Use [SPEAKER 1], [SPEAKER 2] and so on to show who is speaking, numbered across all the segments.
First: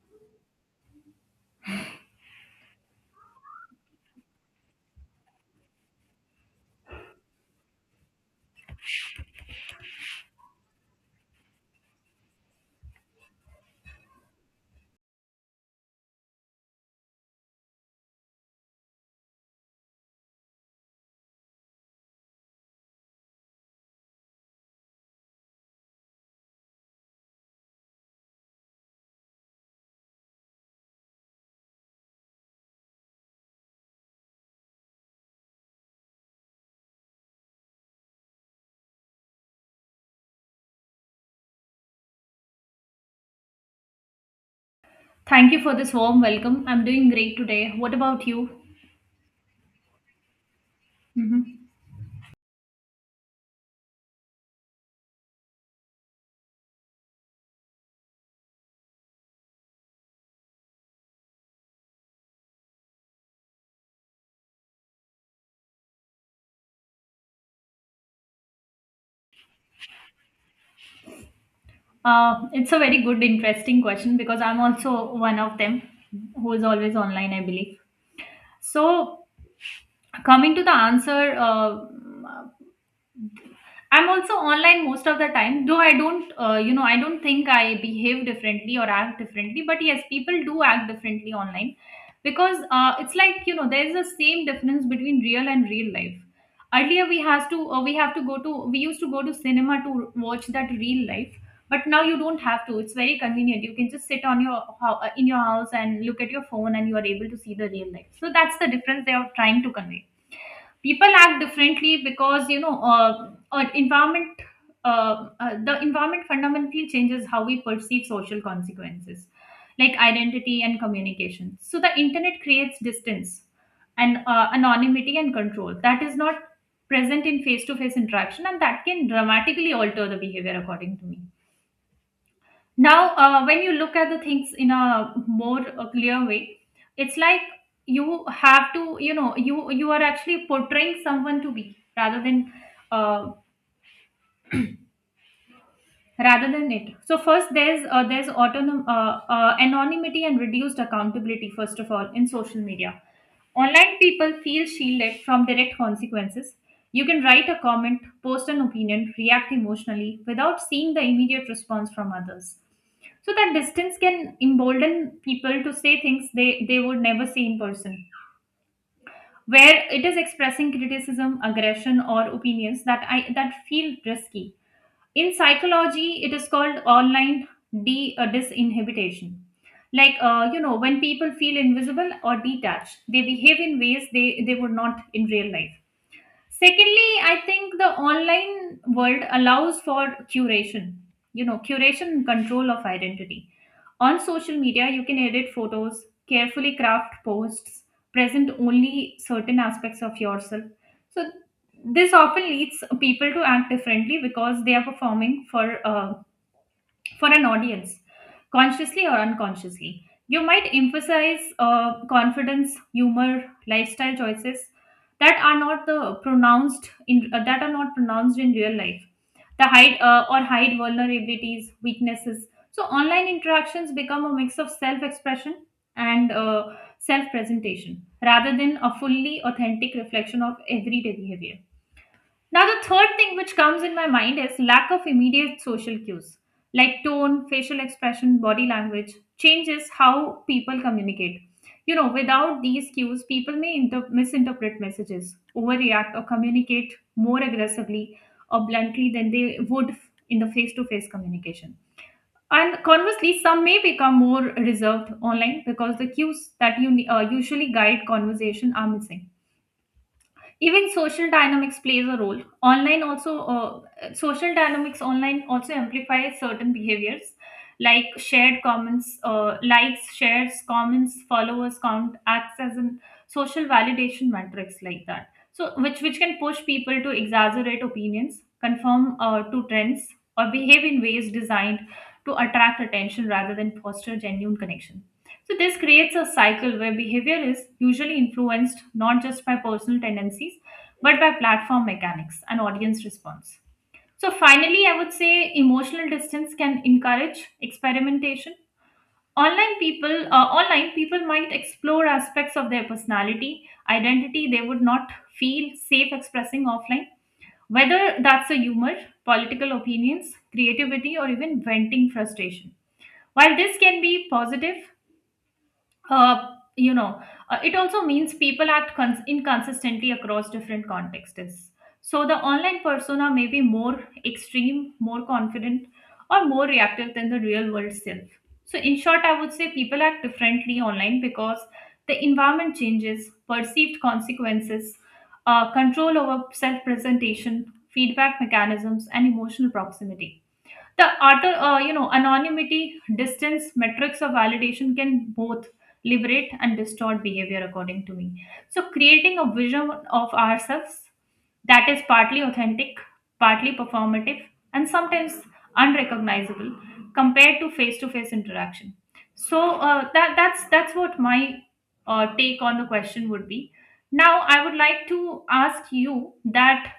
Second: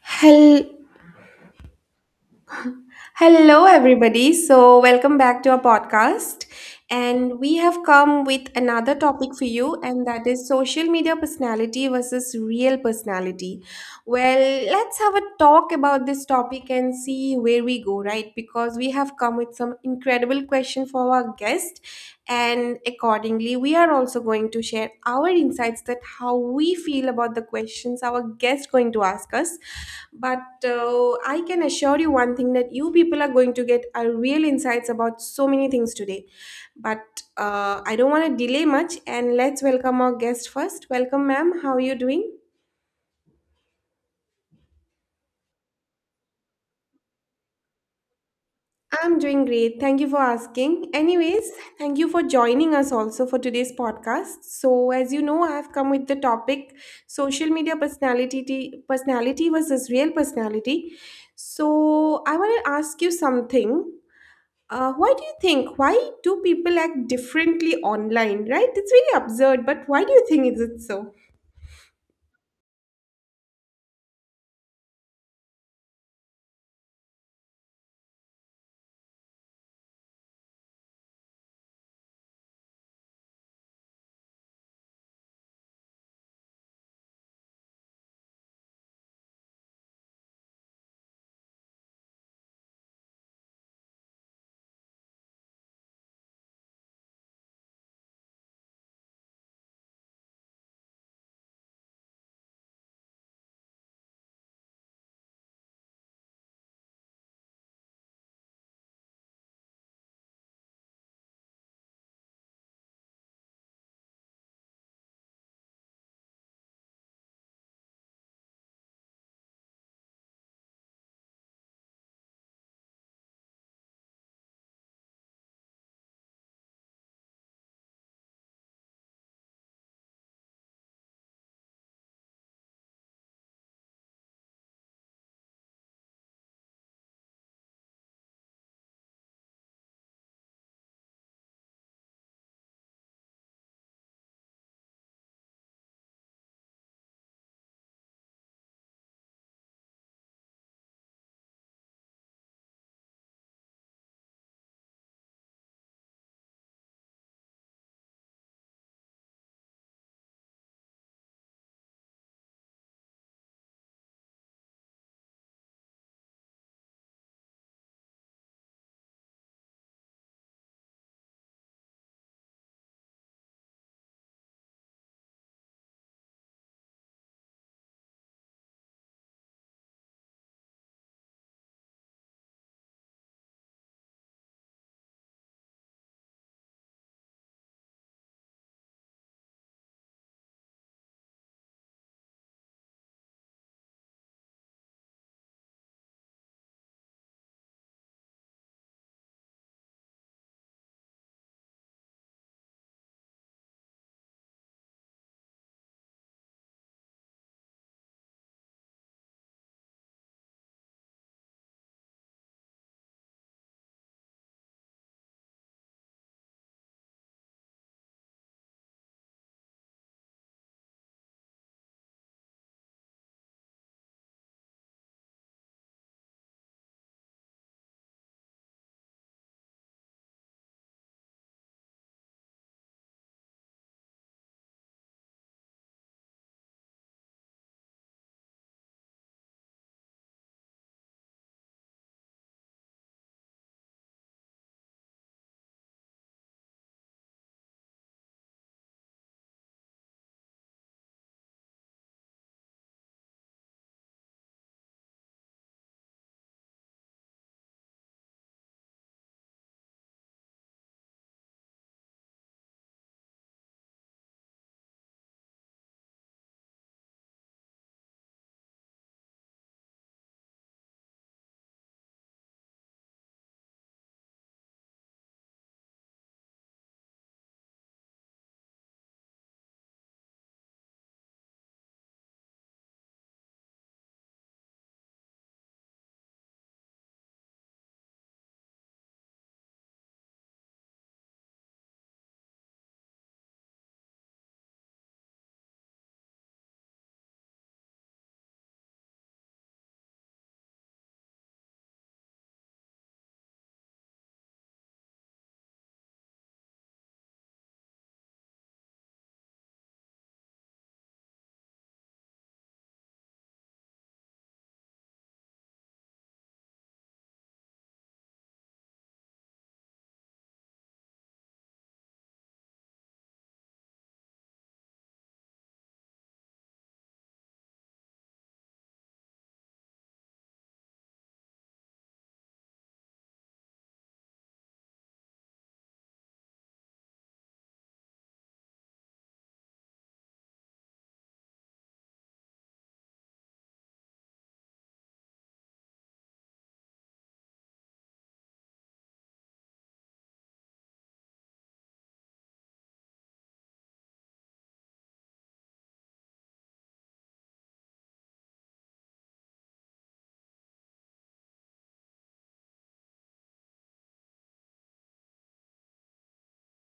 [SPEAKER 1] Hel- Hello, everybody. So, welcome back to our podcast. And we have come with another topic for you, and that is social media personality versus real personality. Well, let's have a talk about this topic and see where we go, right? Because we have come with some incredible question for our guest, and accordingly, we are also going to share our insights that how we feel about the questions our guest going to ask us. But I can assure you one thing that you people are going to get a real insights about so many things today. But I don't want to delay much, and let's welcome our guest first. Welcome, ma'am. How are you doing?
[SPEAKER 2] Thank you for this warm welcome. I'm doing great today. What about you?
[SPEAKER 1] I'm doing great. Thank you for asking. Anyways,
[SPEAKER 2] Hmm.
[SPEAKER 1] thank you for joining us also for today's podcast. So, as you know, I have come with the topic social media personality versus real personality. So, I want to ask you something. Why do you think? Why do people act differently online, right? It's really absurd, but why do you think is it so?
[SPEAKER 2] It's a very good, interesting question because I'm also one of them who is always online, I believe. So, coming to the answer, uh, I'm also online most of the time, though I don't, I don't think I behave differently or act differently. But yes, people do act differently online because it's like there's the same difference between real and real life. Earlier we has to we have to go to we used to go to cinema to watch that real life, but now you don't have to. It's very convenient. You can just sit on your in your house and look at your phone, and you are able to see the real life. So that's the difference they are trying to convey. People act differently because environment, the environment fundamentally changes how we perceive social consequences like identity and communication. So the internet creates distance and anonymity and control that is not present in face to face interaction, and that can dramatically alter the behavior, according to me. Now, when you look at the things in a more clear way, it's like you have to, you are actually portraying someone to be uh, rather than it. So first there's anonymity and reduced accountability first of all in social media. Online people feel shielded from direct consequences. You can write a comment, post an opinion, react emotionally without seeing the immediate response from others. So that distance can embolden people to say things they would never say in person, where it is expressing criticism, aggression, or opinions that feel risky. In psychology it is called online disinhibition. Like, when people feel invisible or detached, they behave in ways they would not in real life. Secondly, I think the online world allows for curation, you know, curation and control of identity. On social media you can edit photos, carefully craft posts, present only certain aspects of yourself. So this often leads people to act differently because they are performing for an audience, consciously or unconsciously. You might emphasize confidence, humor, lifestyle choices that are not the pronounced in that are not pronounced in real life. The hide or hide vulnerabilities, weaknesses. So online interactions become a mix of self-expression and self-presentation rather than a fully authentic reflection of everyday behavior. Now, the third thing which comes in my mind is lack of immediate social cues like tone, facial expression, body language changes how people communicate. You know, without these cues, people may misinterpret messages, overreact, or communicate more aggressively or bluntly than they would in the face to face communication. And conversely, some may become more reserved online because the cues that you usually guide conversation are missing. Even social dynamics plays a role online also. Social dynamics online also amplify certain behaviors like shared comments likes, shares, comments, followers count acts as a social validation matrix, like that. So which can push people to exaggerate opinions, conform to trends, or behave in ways designed to attract attention rather than foster genuine connection. So this creates a cycle where behavior is usually influenced not just by personal tendencies, but by platform mechanics and audience response. So, finally, I would say emotional distance can encourage experimentation. Online people might explore aspects of their personality, identity they would not feel safe expressing offline, whether that's a humor, political opinions, creativity, or even venting frustration. While this can be positive, uh, you know, it also means people act inconsistently across different contexts. So the online persona may be more extreme, more confident, or more reactive than the real world self. So, in short, I would say people act differently online because the environment changes, perceived consequences, control over self presentation, feedback mechanisms, and emotional proximity. The auto you know anonymity, distance, metrics of validation can both liberate and distort behavior, according to me. So, creating a vision of ourselves that is partly authentic, partly performative, and sometimes unrecognizable compared to face interaction. So that's that's what my take on the question would be. Now I would like to ask you that,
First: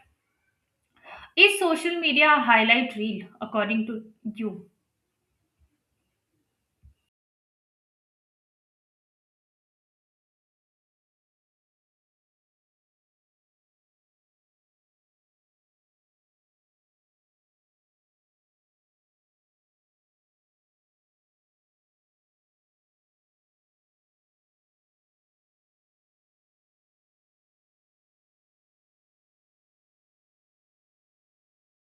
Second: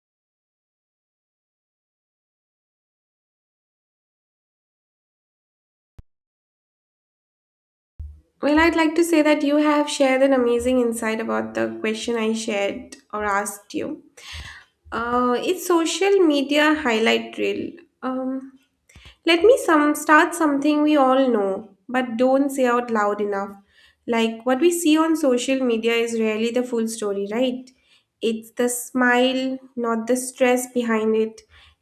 [SPEAKER 2] is social media a highlight reel according to you?
[SPEAKER 1] Well, I'd like to say that you have shared an amazing insight about the question I shared or asked you. It's social media highlight reel. Um, Let me some start something we all know but don't say out loud enough. Like what we see on social media is rarely the full story, right? It's the smile, not the stress behind it.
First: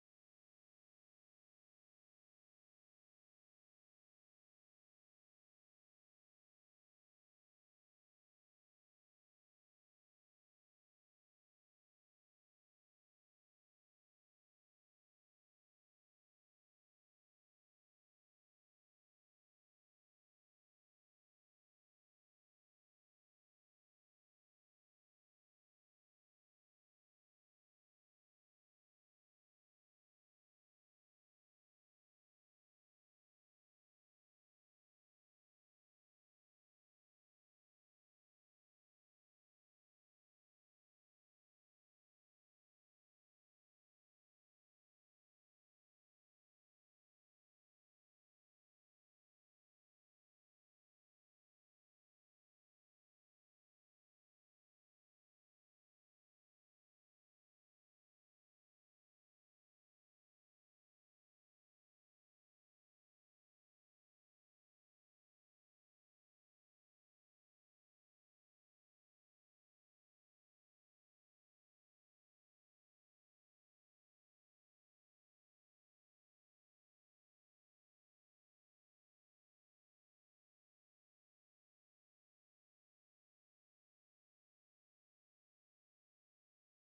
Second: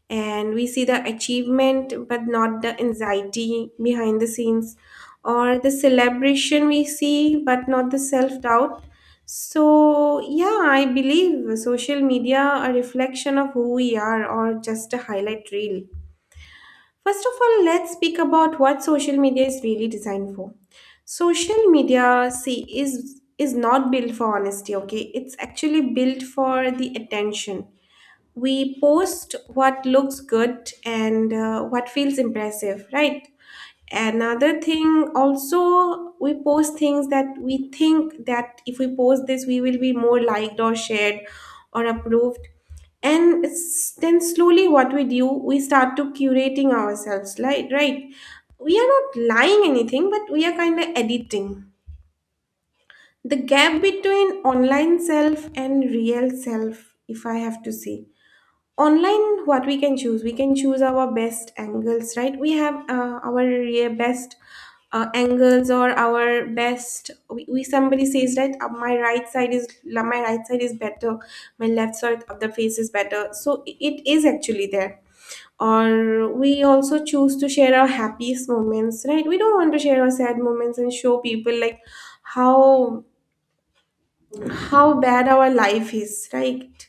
[SPEAKER 1] And we see the achievement but not the anxiety behind the scenes, or the celebration we see but not the self-doubt. So, yeah, I believe social media a reflection of who we are or just a highlight reel. First of all, let's speak about what social media is really designed for. Social media, see, is not built for honesty, okay? It's actually built for the attention. We post what looks good, and what feels impressive, right? Another thing, also we post things that we think that if we post this we will be more liked or shared or approved. Then slowly what we do, we start to curating ourselves, like, right? We are not lying anything, but we are kind of editing the gap between online self and real self. If I have to say, online what we can choose, we can choose our best angles, right? We have our best angles or our best. We somebody says that my my right side is better, my left side of the face is better. So it is actually there. Or we also choose to share our happiest moments, right? We don't want to share our sad moments and show people like how how bad our life is, right?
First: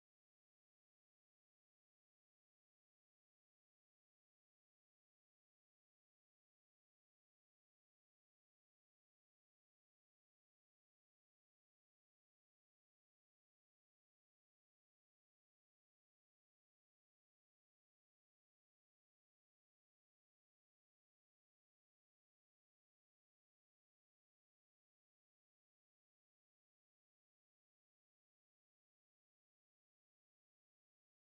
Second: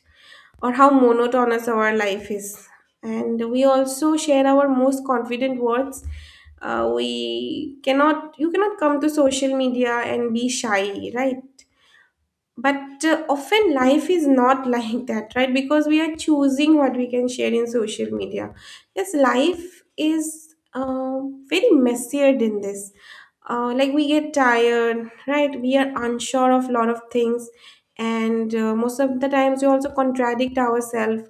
[SPEAKER 1] Or how monotonous our life is. And we also share our most confident words. We cannot, you cannot come to social media and be shy, right? But often life is not like that, right? Because we are choosing what we can share in social media. Yes, life is very messier than this. Like we get tired, right? We are unsure of a lot of things, and most of the times we also contradict ourselves,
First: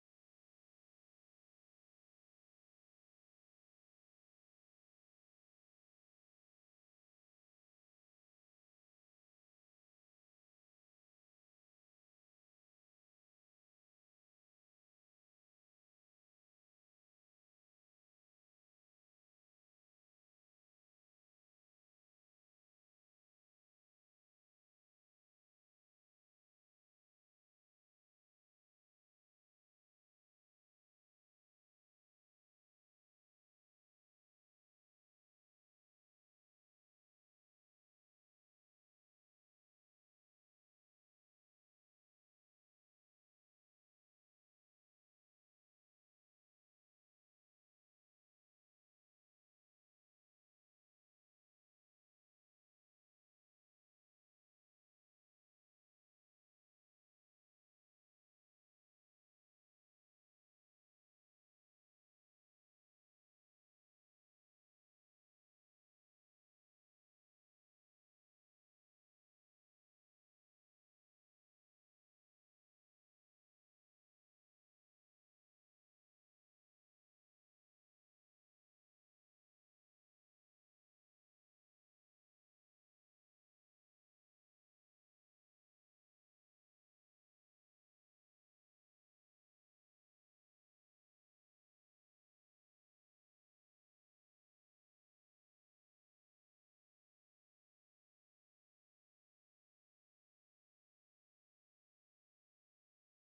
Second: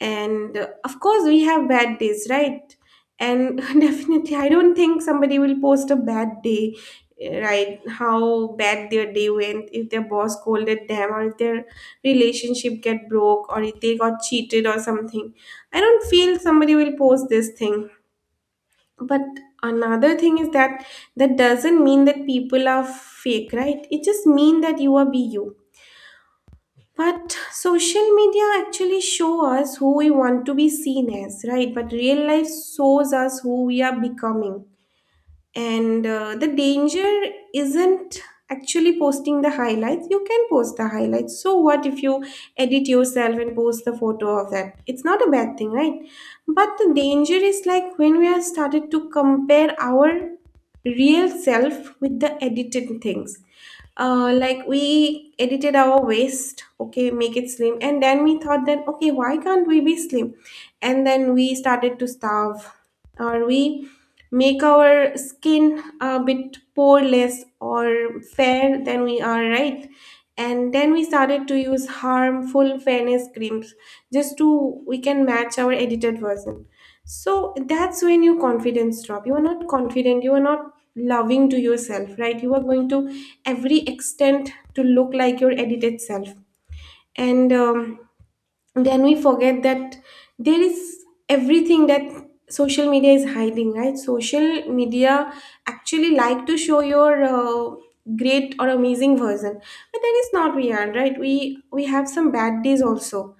[SPEAKER 1] and of course we have bad days, right? And definitely I don't think somebody will post a bad day. Eh, right, how bad their day went, if their boss scolded them or if their relationship get broke or if they got cheated or something. I don't feel somebody will post this thing. But another thing is that that doesn't mean that people are fake, right? It just mean that you are be you. But social media actually show us who we want to be seen as, right? But real life shows us who we are becoming. And the danger isn't actually posting the highlights. You can post the highlights. So what if you edit yourself and post the photo of that? It's not a bad thing, right? But the danger is like when we have started to compare our real self with the edited things. Like we edited our waist, okay, make it slim, and then we thought that, okay, why can't we be slim? And then we started to starve. Or we make our skin a bit poreless or fair than we are, right? And then we started to use harmful fairness creams just to we can match our edited version. So that's when your confidence drop. You are not confident. You are not loving to yourself, right? You are going to every extent to look like your edited self. And then we forget that there is everything that social media is hiding, right? Social media actually like to show your great or amazing version, but that is not real, right? We have some bad days also.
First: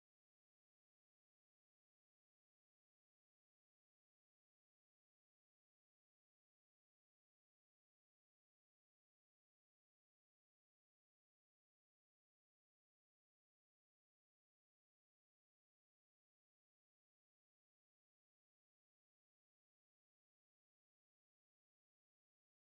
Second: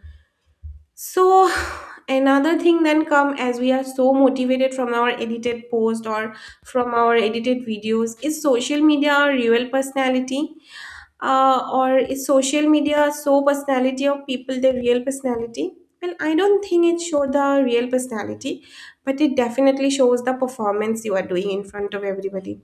[SPEAKER 1] So, another thing then come as we are so motivated from our edited post or from our edited videos. Is social media our real personality? Or is social media so personality of people their real personality? Well, I don't think it shows the real personality, but it definitely shows the performance you are doing in front of everybody.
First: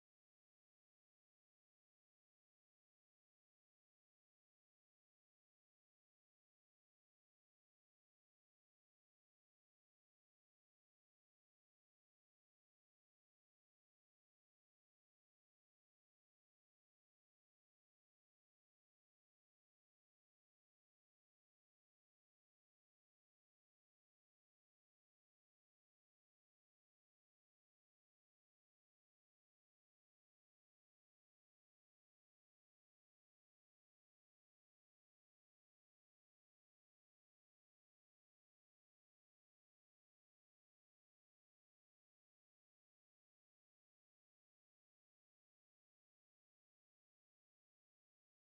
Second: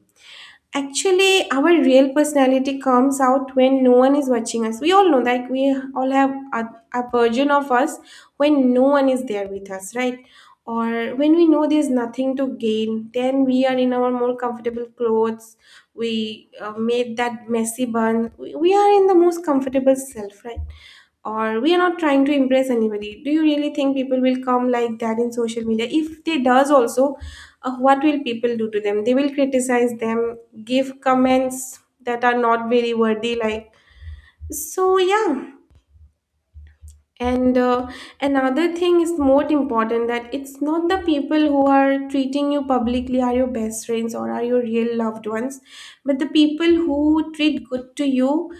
[SPEAKER 1] Actually, our real personality comes out when no one is watching us. We all know that we all have a version of us when no one is there with us, right? Or when we know there's nothing to gain, then we are in our more comfortable clothes. We made that messy bun. We are in the most comfortable self, right? Or we are not trying to impress anybody. Do you really think people will come like that in social media? If they does also, what will people do to them? They will criticize them, give comments that are not very worthy, like. So yeah. And another thing is more important, that it's not the people who are treating you publicly are your best friends or are your real loved ones, but the people who treat good to you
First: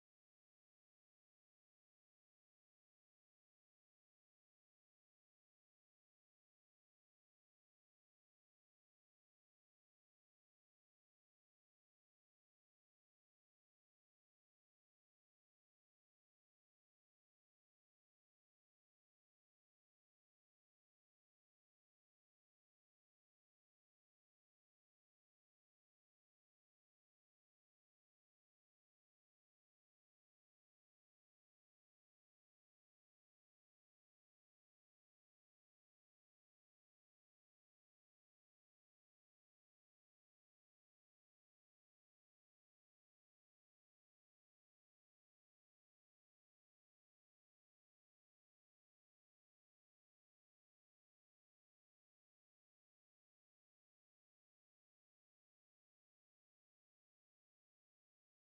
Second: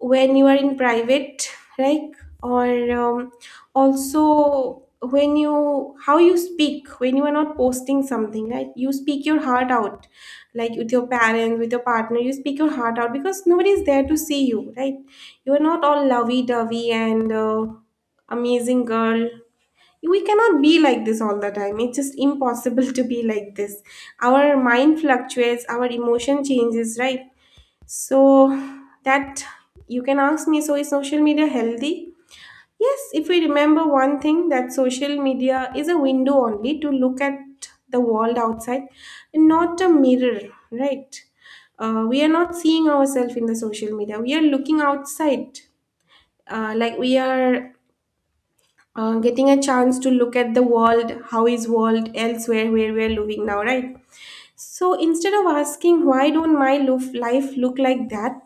[SPEAKER 1] when you are in private, right, or also when you how you speak when you are not posting something, right? You speak your heart out, like with your parents, with your partner. You speak your heart out because nobody is there to see you, right? You are not all lovey-dovey and amazing girl. We cannot be like this all the time. It's just impossible to be like this. Our mind fluctuates, our emotion changes, right? So that you can ask me, so is social media healthy? Yes, if we remember one thing, that social media is a window only to look at the world outside, not a mirror, right? We are not seeing ourselves in the social media. We are looking outside, like we are getting a chance to look at the world, how is world elsewhere where we are living now, right? So instead of asking why don't my life look like that,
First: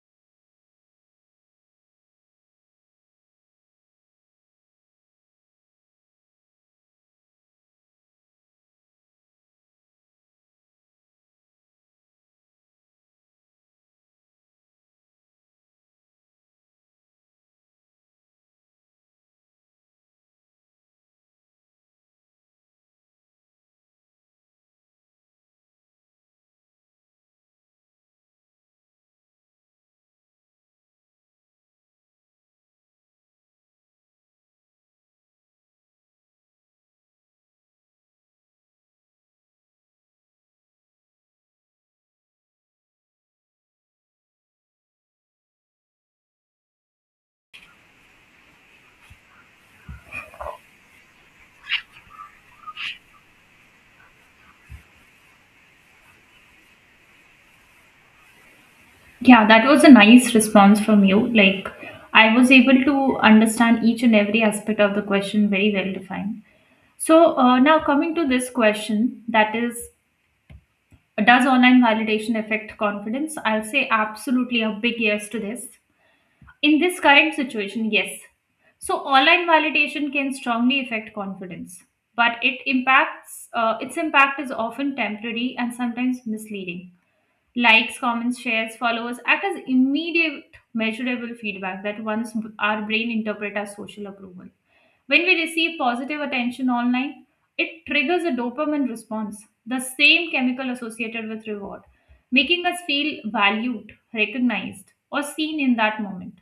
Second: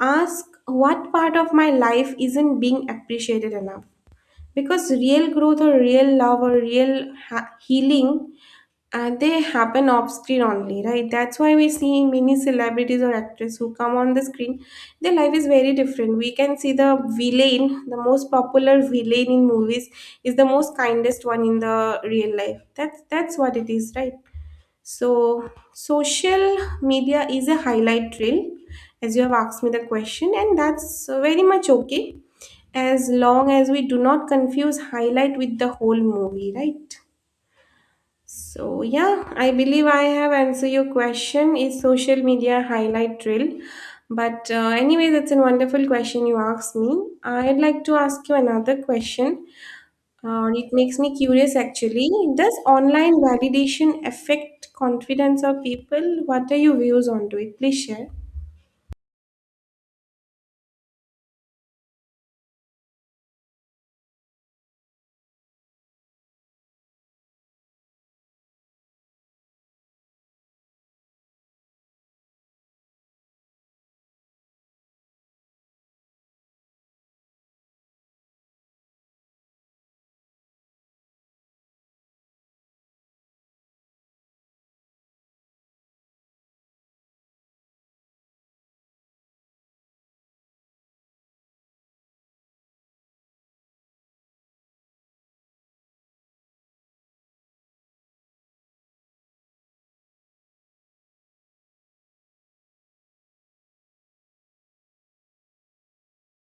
[SPEAKER 1] ask what part of my life isn't being appreciated enough. Because real growth or real love or healing, they happen off screen only, right? That's why we're seeing many celebrities or actors who come on the screen. Their life is very different. We can see the villain, the most popular villain in movies, is the most kindest one in the real life. That's what it is, right? So social media is a highlight reel, as you have asked me the question, and that's very much okay as long as we do not confuse highlight with the whole movie, right? So yeah, I believe I have answered your question. Is social media highlight reel? But anyways, it's a wonderful question you asked me. I'd like to ask you another question. It makes me curious actually. Does online validation affect confidence of people? What are your views on to it? Please share.
[SPEAKER 2] Yeah, that was a nice response from you. Like, I was able to understand each and every aspect of the question very well defined. So, now coming to this question that is, does online validation affect confidence? I'll say absolutely a big yes to this. In this current situation, yes. So, online validation can strongly affect confidence, but its impact is often temporary and sometimes misleading. Likes, comments, shares, followers act as immediate measurable feedback that once our brain interpret as social approval. When we receive positive attention online, it triggers a dopamine response, the same chemical associated with reward, making us feel valued, recognized, or seen in that moment.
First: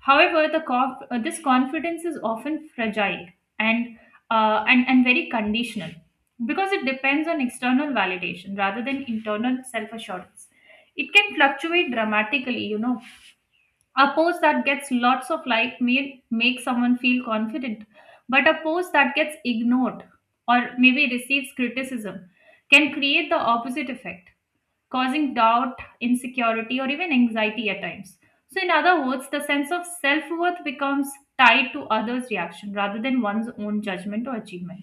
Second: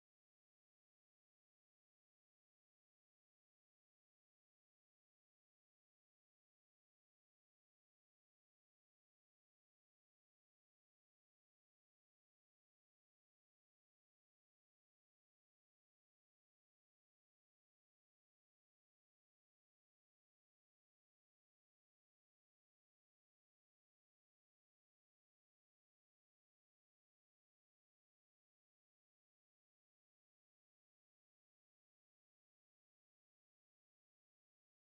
[SPEAKER 2] However, this confidence is often fragile and, and very conditional because it depends on external validation rather than internal self assurance. It can fluctuate dramatically, you know. A post that gets lots of like may make someone feel confident, but a post that gets ignored or maybe receives criticism can create the opposite effect, causing doubt, insecurity, or even anxiety at times. So in other words, the sense of self-worth becomes tied to others reaction rather than one's own judgment or achievement.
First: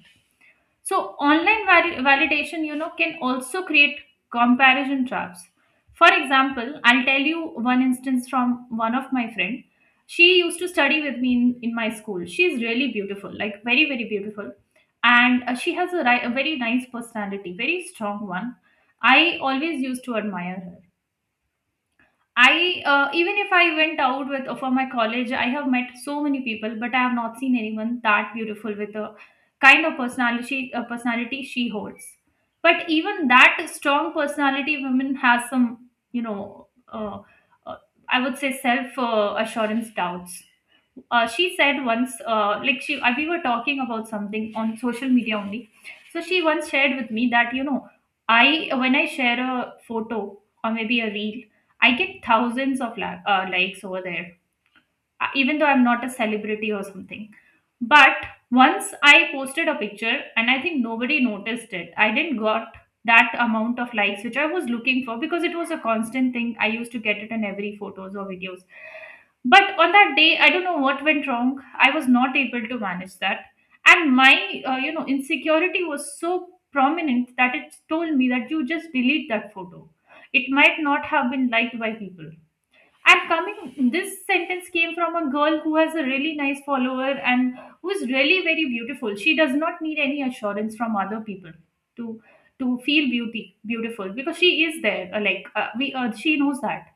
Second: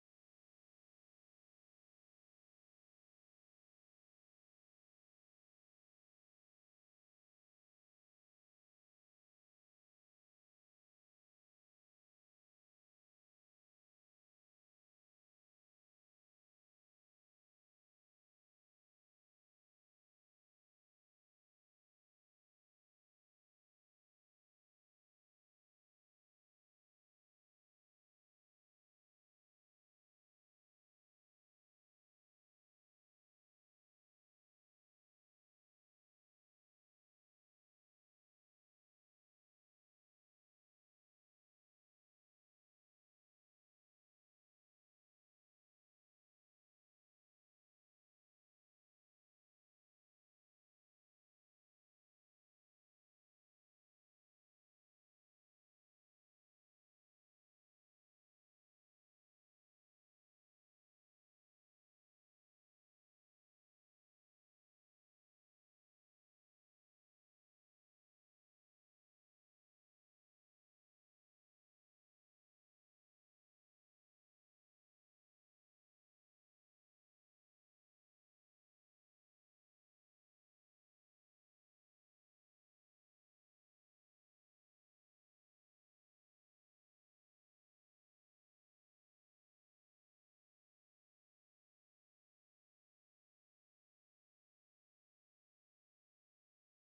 [SPEAKER 2] So, validation, you know, can also create comparison traps. For example, I'll tell you one instance from one of my friend. She used to study with me in my school. She's really beautiful, like very, very beautiful. And she has a a very nice personality, very strong one. I always used to admire her. I, even if I went out with for my college, I have met so many people, but I have not seen anyone that beautiful with the kind of personality she holds. But even that strong personality women has some, you know, uh, I would say self assurance doubts. She said once, like she we were talking about something on social media only. So she once shared with me that, you know, I when I share a photo or maybe a reel I get thousands of likes over there, even though I'm not a celebrity or something. But once I posted a picture, and I think nobody noticed it. I didn't got that amount of likes which I was looking for because it was a constant thing. I used to get it in every photos or videos. But on that day, I don't know what went wrong. I was not able to manage that, and my, insecurity was so prominent that it told me that you just delete that photo. It might not have been liked by people. And coming, this sentence came from a girl who has a really nice follower and who is really very beautiful. She does not need any assurance from other people to feel beauty beautiful because she is there. Like she knows that.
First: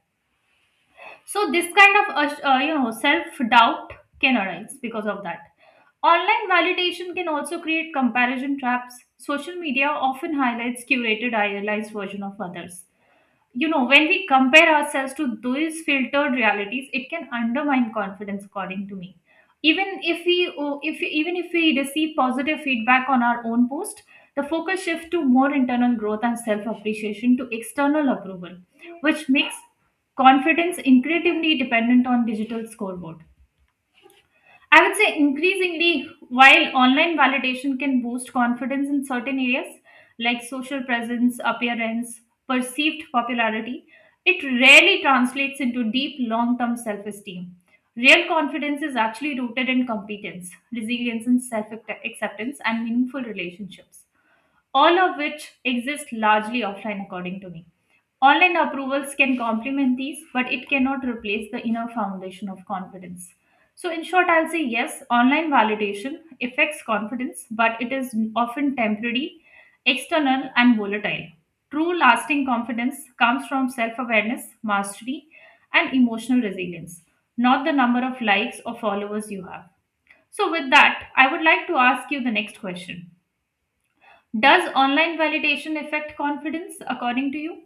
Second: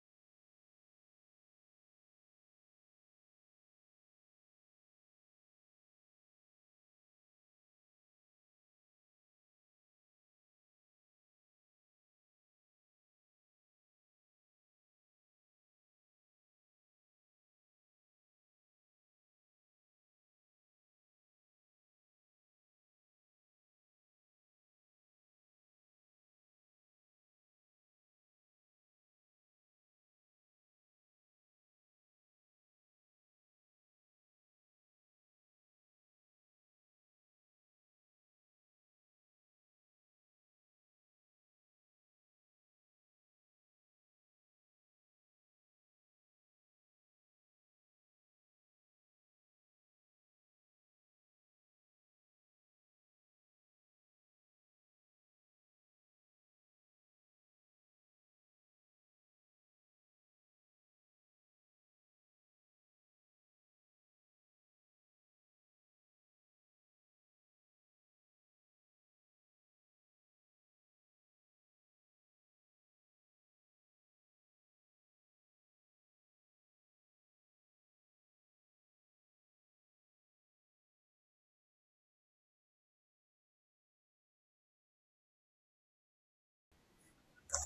[SPEAKER 2] So this kind of self doubt can arise because of that. Online validation can also create comparison traps. Social media often highlights curated, idealized version of others. You know, when we compare ourselves to those filtered realities, it can undermine confidence, according to me. Even if we oh, If even if we receive positive feedback on our own post, the focus shifts to more internal growth and self appreciation to external approval, which makes confidence incredibly dependent on digital scoreboard. I would say increasingly, while online validation can boost confidence in certain areas like social presence, appearance, perceived popularity, it rarely translates into deep long term self esteem. Real confidence is actually rooted in competence, resilience, and self acceptance and meaningful relationships, all of which exist largely offline, according to me. Online approvals can complement these, but it cannot replace the inner foundation of confidence. So, in short, I'll say yes, online validation affects confidence, but it is often temporary, external, and volatile. True lasting confidence comes from self awareness, mastery, and emotional resilience, not the number of likes or followers you have. So, with that, I would like to ask you the next question. Does online validation affect confidence according to you?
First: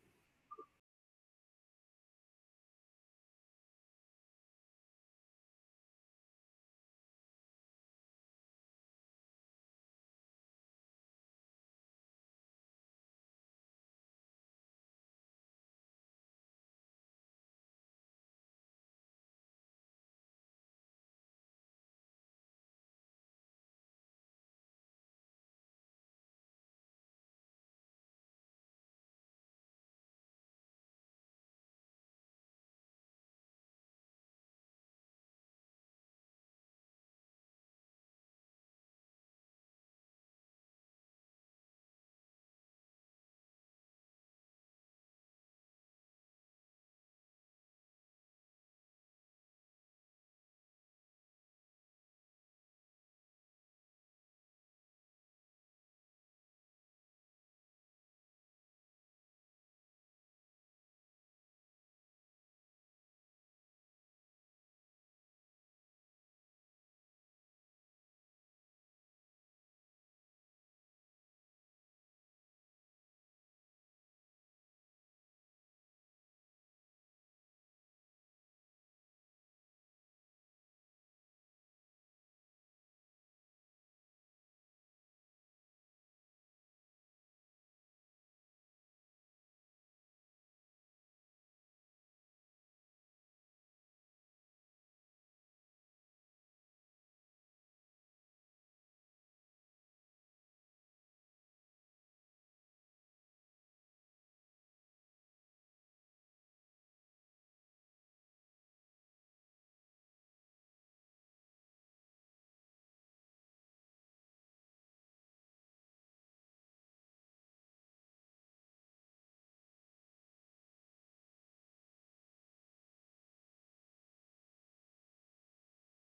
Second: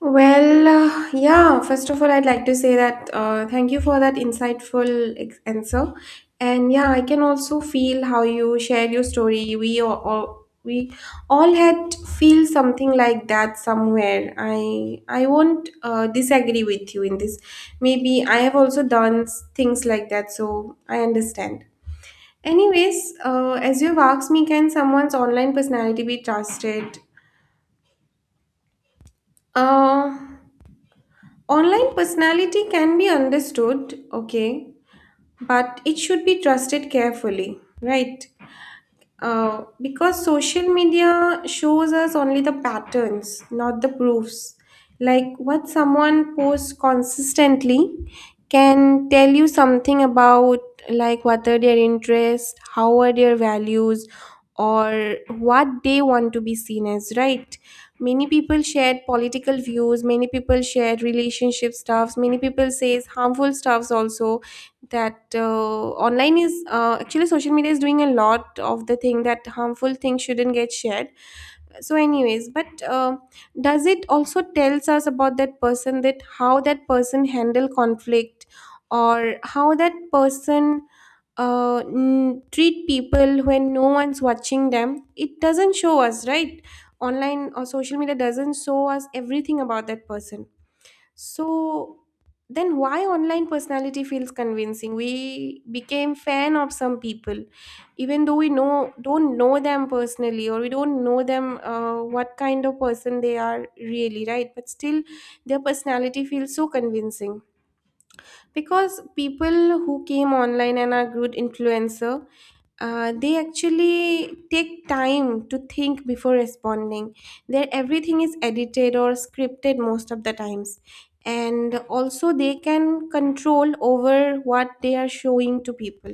[SPEAKER 1] Well, yeah, first of all, I'd like to say that thank you for that insightful answer. And yeah, I can also feel how you shared your story. We all had feel something like that somewhere. I won't disagree with you in this. Maybe I have also done things like that, so I understand. Anyways, as you've asked me, can someone's online personality be trusted? Uh, Online personality can be understood, okay, but it should be trusted carefully, right? Because social media shows us only the patterns, not the proofs. Like what someone posts consistently can tell you something about, like, what are their interests, how are their values, or what they want to be seen as, right? Many people share political views, many people share relationship stuffs, many people says harmful stuffs also that online is actually social media is doing a lot of the thing that harmful things shouldn't get shared, so anyways but does it also tells us about that person, that how that person handle conflict, or how that person treat people when no one's watching them. It doesn't show us, right? Online or social media doesn't show us everything about that person. So then why online personality feels convincing? We became fan of some people, even though we know don't know them personally, or we don't know them what kind of person they are really, right? But still, their personality feels so convincing because people who came online and are good influencer, they actually take time to think before responding. Their everything is edited or scripted most of the times. And also, they can control over what they are showing to people.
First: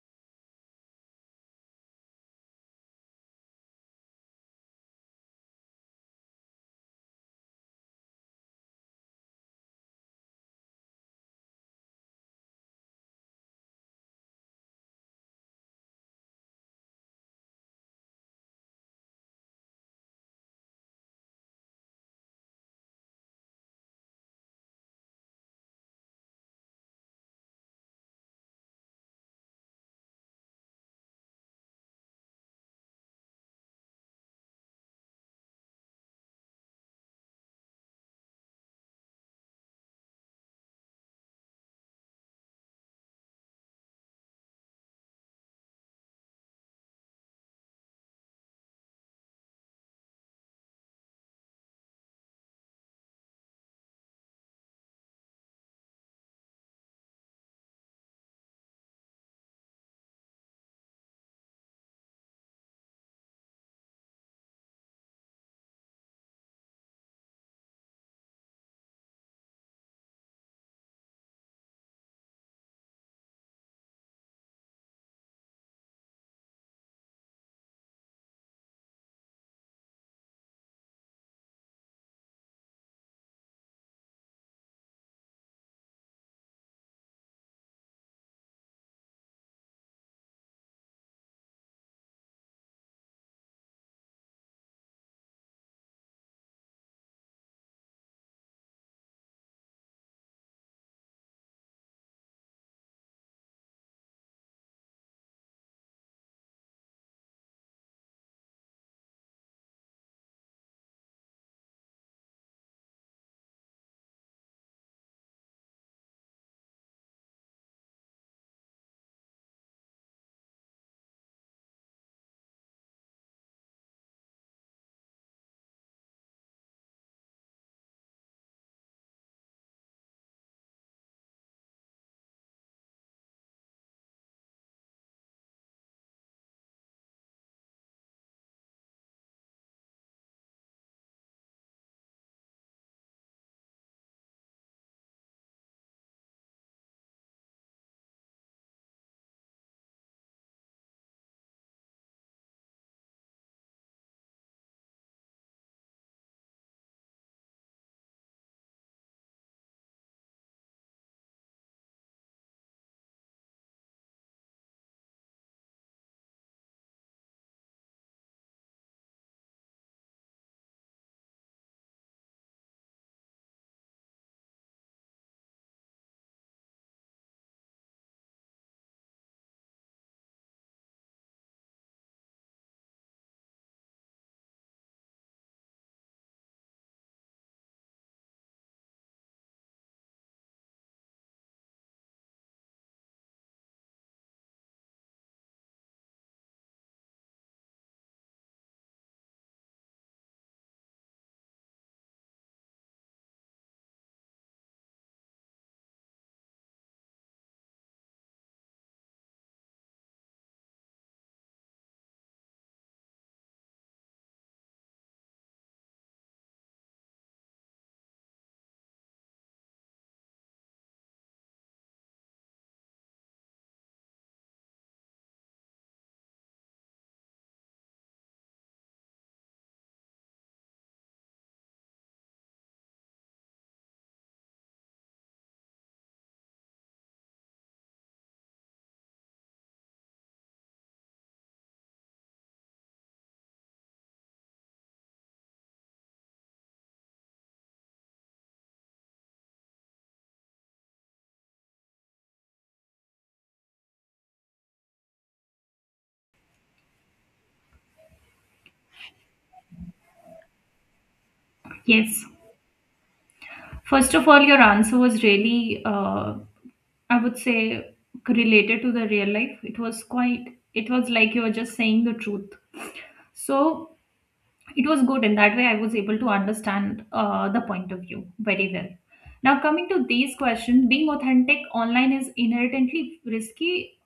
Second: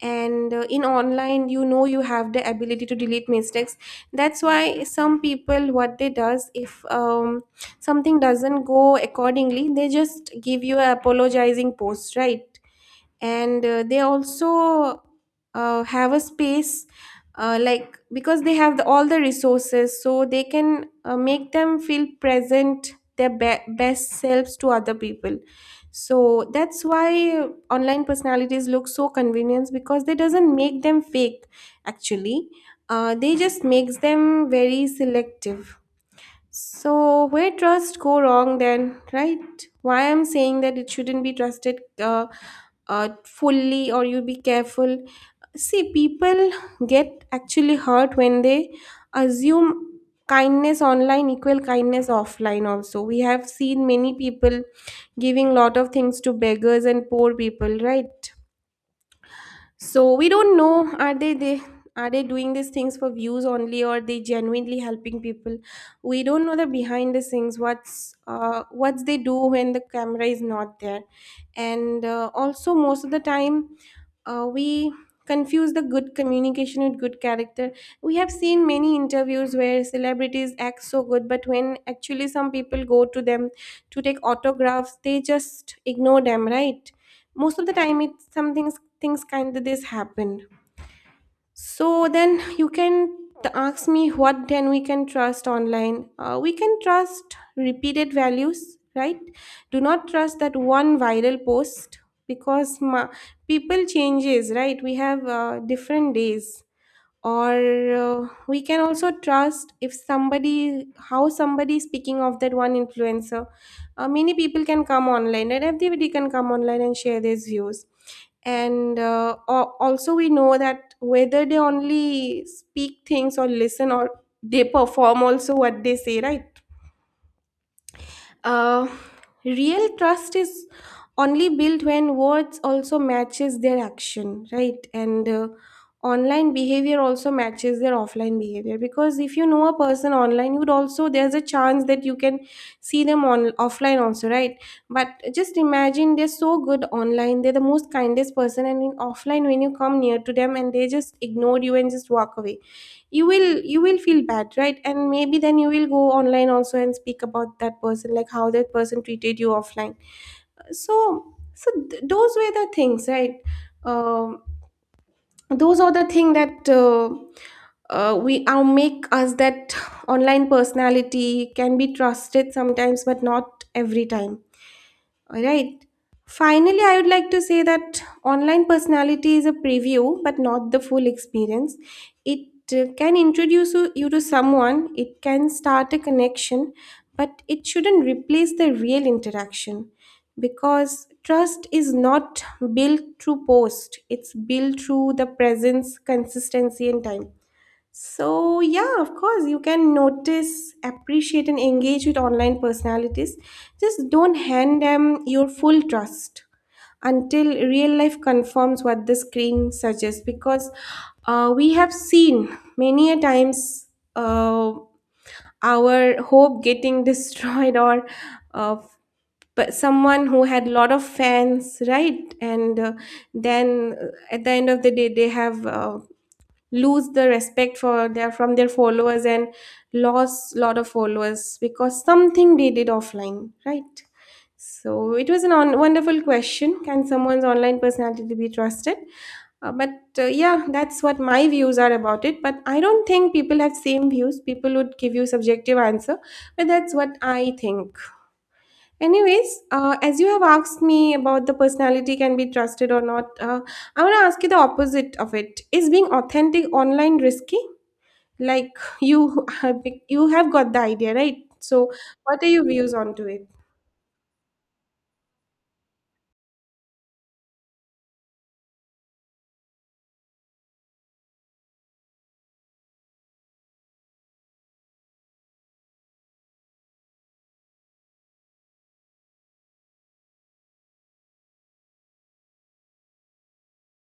[SPEAKER 1] And in online, you have the ability to delete mistakes. That's why some people, what they does, if something doesn't go accordingly, they just give you a apologizing post, right? And they also have a space, like because they have all the resources, so they can make them feel, present their best selves to other people. So that's why online personalities look so convenient, because they doesn't make them fake actually. They just makes them very selective. So where trust go wrong then, right? Why I'm saying that it shouldn't be trusted fully, or you be careful. See, people get actually hurt when they assume kindness online equal kindness offline also. We have seen many people giving lot of things to beggars and poor people, right? So we don't know, are they are they doing these things for views only, or they genuinely helping people? We don't know the behind the scenes, what's what they do when the camera is not there. And also most of the time we confuse the good communication with good character. We have seen many interviews where celebrities act so good, but when actually some people go to them to take autographs, they just ignore them, right? Most of the time it's something, things kind of this happened. So then you can ask me, what then we can trust online? We can trust repeated values, right? Do not trust that one viral post, because people changes, right? We have different days, or we can also trust if somebody, how somebody is speaking of that one influencer. Many people can come online, and everybody can come online and share their views. And also we know that whether they only speak things or listen, or they perform also what they say, right? uh, Real trust is only built when words also matches their action, right? And online behavior also matches their offline behavior, because if you know a person online, you would also, there's a chance that you can see them on offline also, right? But just imagine they're so good online, they're the most kindest person, and in offline when you come near to them and they just ignore you and just walk away, you will feel bad, right? And maybe then you will go online also and speak about that person, like how that person treated you offline. So those were the things, right? um, those are the thing that we make us that online personality can be trusted sometimes but not every time. All right. Finally, I would like to say that online personality is a preview, but not the full experience. It can introduce you to someone, it can start a connection, but it shouldn't replace the real interaction, because trust is not built through post, it's built through the presence, consistency, and time. So, yeah, of course, you can notice, appreciate, and engage with online personalities. Just don't hand them your full trust until real life confirms what the screen suggests, because we have seen many a times uh, our hope getting destroyed, or uh, but someone who had a lot of fans, right? And then at the end of the day they have lose the respect for their, from their followers, and lost lot of followers because something they did offline, right? So it was a wonderful question, can someone's online personality be trusted? But yeah, that's what my views are about it, but I don't think people have same views, people would give you subjective answer, but that's what I think. Anyways, as you have asked me about the personality can be trusted or not, I want to ask you the opposite of it. Is being authentic online risky? Like you you have got the idea, right? So,
[SPEAKER 2] Yes.
[SPEAKER 1] what are your views on to it?
[SPEAKER 2] First of all, your answer was really, I would say, related to the real life. It was quite, it was like you were just saying the truth. So it was good. In that way, I was able to understand the point of view very well. Now, coming to these questions, being authentic online is inherently risky.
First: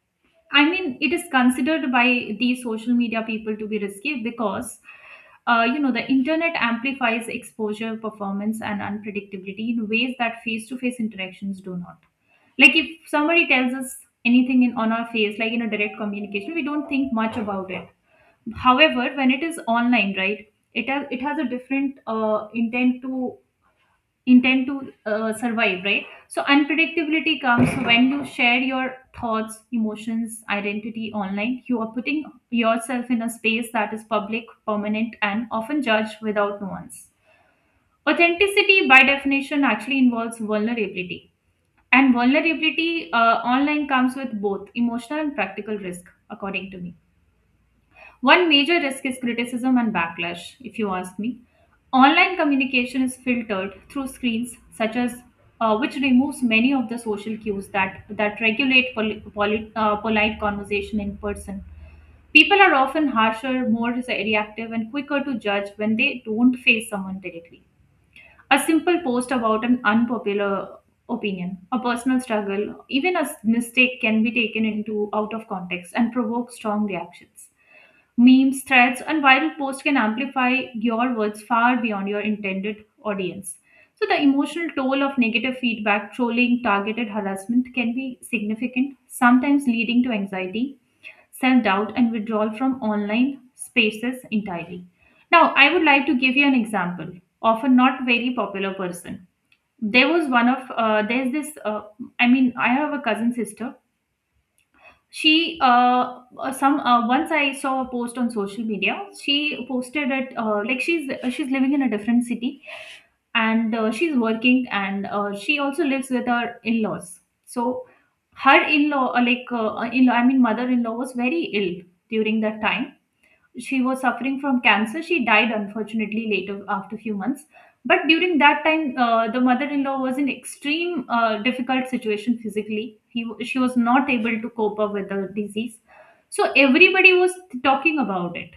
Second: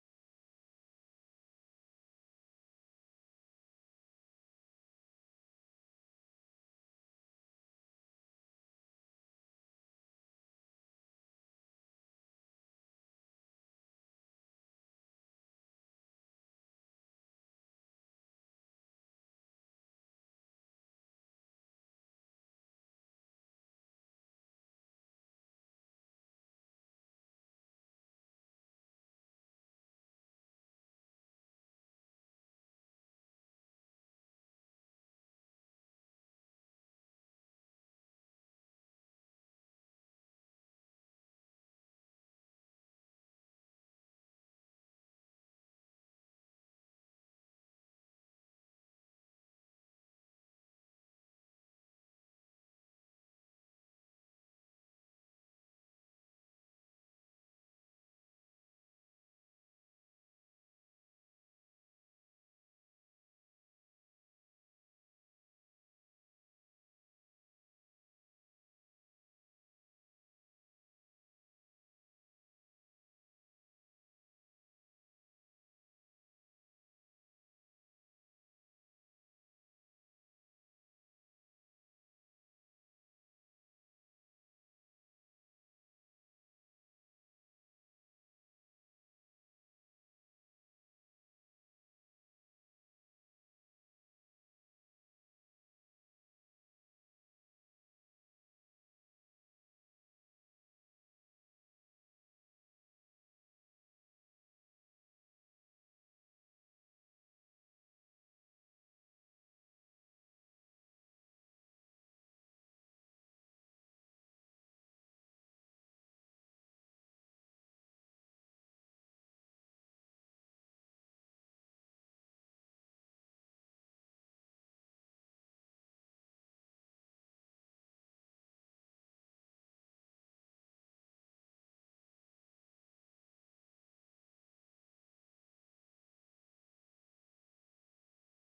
[SPEAKER 2] I mean, it is considered by the social media people to be risky because, you know, the internet amplifies exposure, performance, and unpredictability in ways that face-to-face interactions do not. Like if somebody tells us anything in on our face, like in a direct communication, we don't think much about it. However, when it is online, right, it has a different intent to survive, right? So unpredictability comes when you share your thoughts, emotions, identity online, you are putting yourself in a space that is public, permanent, and often judged without nuance. Authenticity by definition actually involves vulnerability, and vulnerability online comes with both emotional and practical risk according to me. One major risk is criticism and backlash, if you ask me. Online communication is filtered through screens, such as which removes many of the social cues that regulate polite conversation in person. People are often harsher, more reactive, and quicker to judge when they don't face someone directly. A simple post about an unpopular opinion, a personal struggle, even a mistake can be taken into out of context and provoke strong reactions. Memes, threads, and viral posts can amplify your words far beyond your intended audience. So, the emotional toll of negative feedback, trolling, targeted harassment can be significant, sometimes leading to anxiety, self doubt, and withdrawal from online spaces entirely. Now, I would like to give you an example of a not very popular person. There was one of, there's this, I mean, I have a cousin sister. She, some, once I saw a post on social media, she posted it, like she's living in a different city, and she's working, and she also lives with her in-laws. So her in-law, like, in-law, I mean, mother-in-law was very ill during that time. She was suffering from cancer. She died unfortunately later after few months. But during that time, the mother-in-law was in extreme difficult situation physically. She was not able to cope up with the disease. So everybody was talking about it.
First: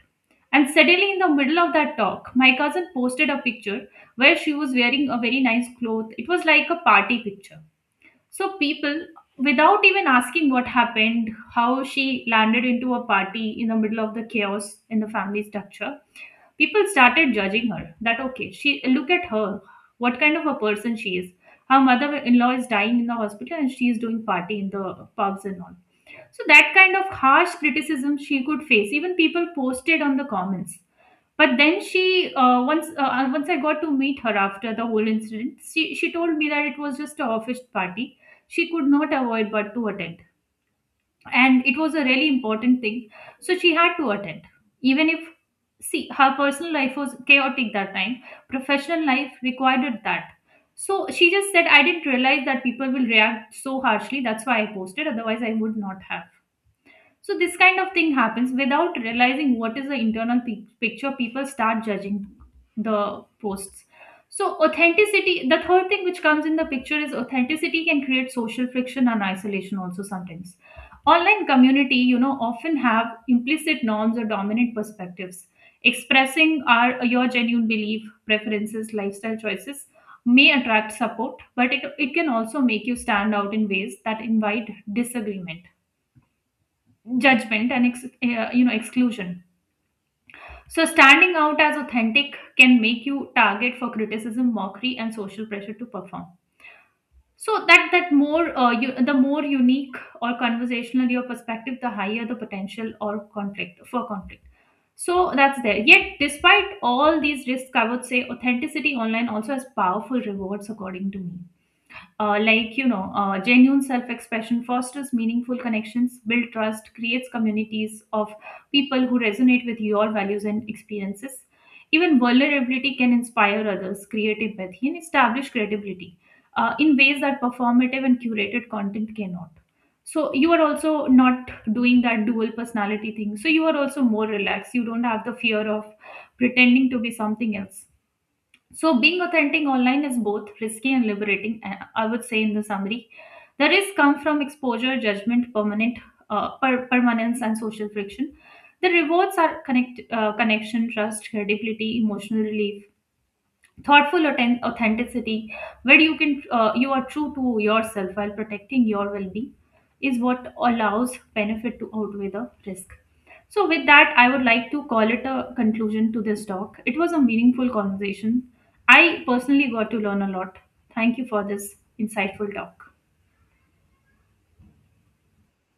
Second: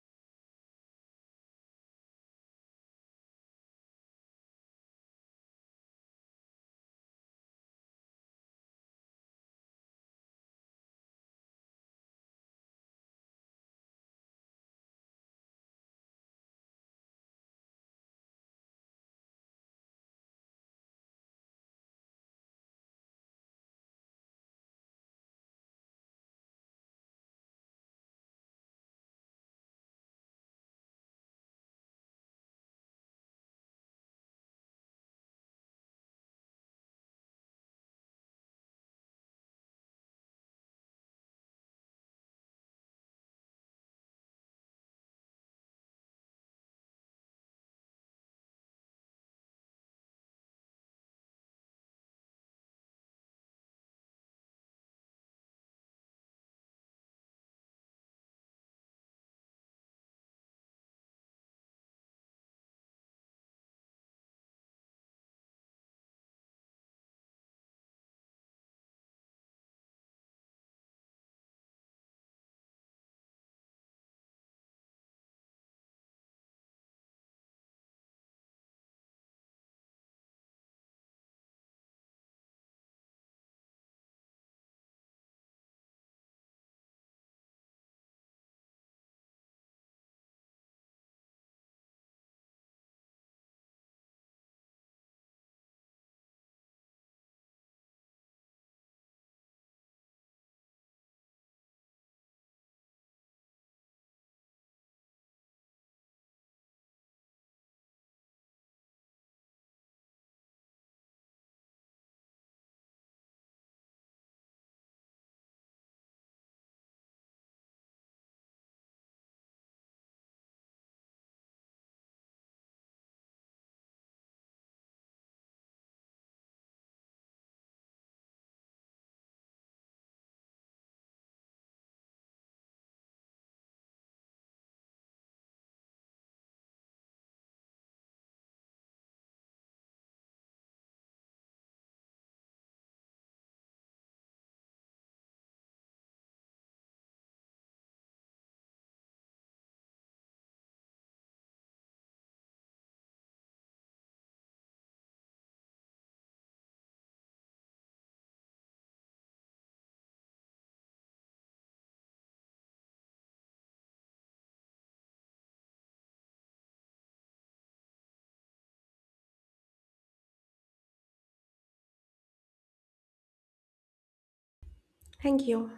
[SPEAKER 2] And suddenly, in the middle of that talk, my cousin posted a picture where she was wearing a very nice cloth. It was like a party picture, so people, without even asking what happened, how she landed into a party in the middle of the chaos in the family structure, people started judging her. That okay, she look at her, what kind of a person she is. Her mother-in-law is dying in the hospital, and she is doing party in the pubs and all. So that kind of harsh criticism she could face. Even people posted on the comments. But then she once I got to meet her after the whole incident, she told me that it was just a office party. She could not avoid but to attend, and it was a really important thing, so she had to attend, even if, see, her personal life was chaotic that time. Professional life required that. So she just said, I didn't realize that people will react so harshly. That's why I posted. Otherwise, I would not have. So this kind of thing happens without realizing what is the internal picture. People start judging the posts. So authenticity, the third thing which comes in the picture is authenticity can create social friction and isolation also sometimes. Online community, you know, often have implicit norms or dominant perspectives. Expressing our your genuine belief, preferences, lifestyle choices may attract support, but it can also make you stand out in ways that invite disagreement, judgment, and you know, exclusion. So standing out as authentic can make you target for criticism, mockery, and social pressure to perform. So that more the more unique or conversational your perspective, the higher the potential or conflict for conflict. So that's there. Yet despite all these risks, I would say authenticity online also has powerful rewards according to me. Like, you know, genuine self expression fosters meaningful connections, build trust, creates communities of people who resonate with your values and experiences. Even vulnerability can inspire others, create empathy, and establish credibility in ways that performative and curated content cannot. So, you are also not doing that dual personality thing. So, you are also more relaxed. You don't have the fear of pretending to be something else. So, being authentic online is both risky and liberating. I would say, in the summary, the risks come from exposure, judgment, permanence, and social friction. The rewards are connection, trust, credibility, emotional relief, thoughtful authenticity, where you can you are true to yourself while protecting your well-being is what allows benefit to outweigh the risk. So with that, I would like to call it a conclusion to this talk. It was a meaningful conversation. I personally got to learn a lot. Thank you for this insightful talk.
[SPEAKER 1] Thank you.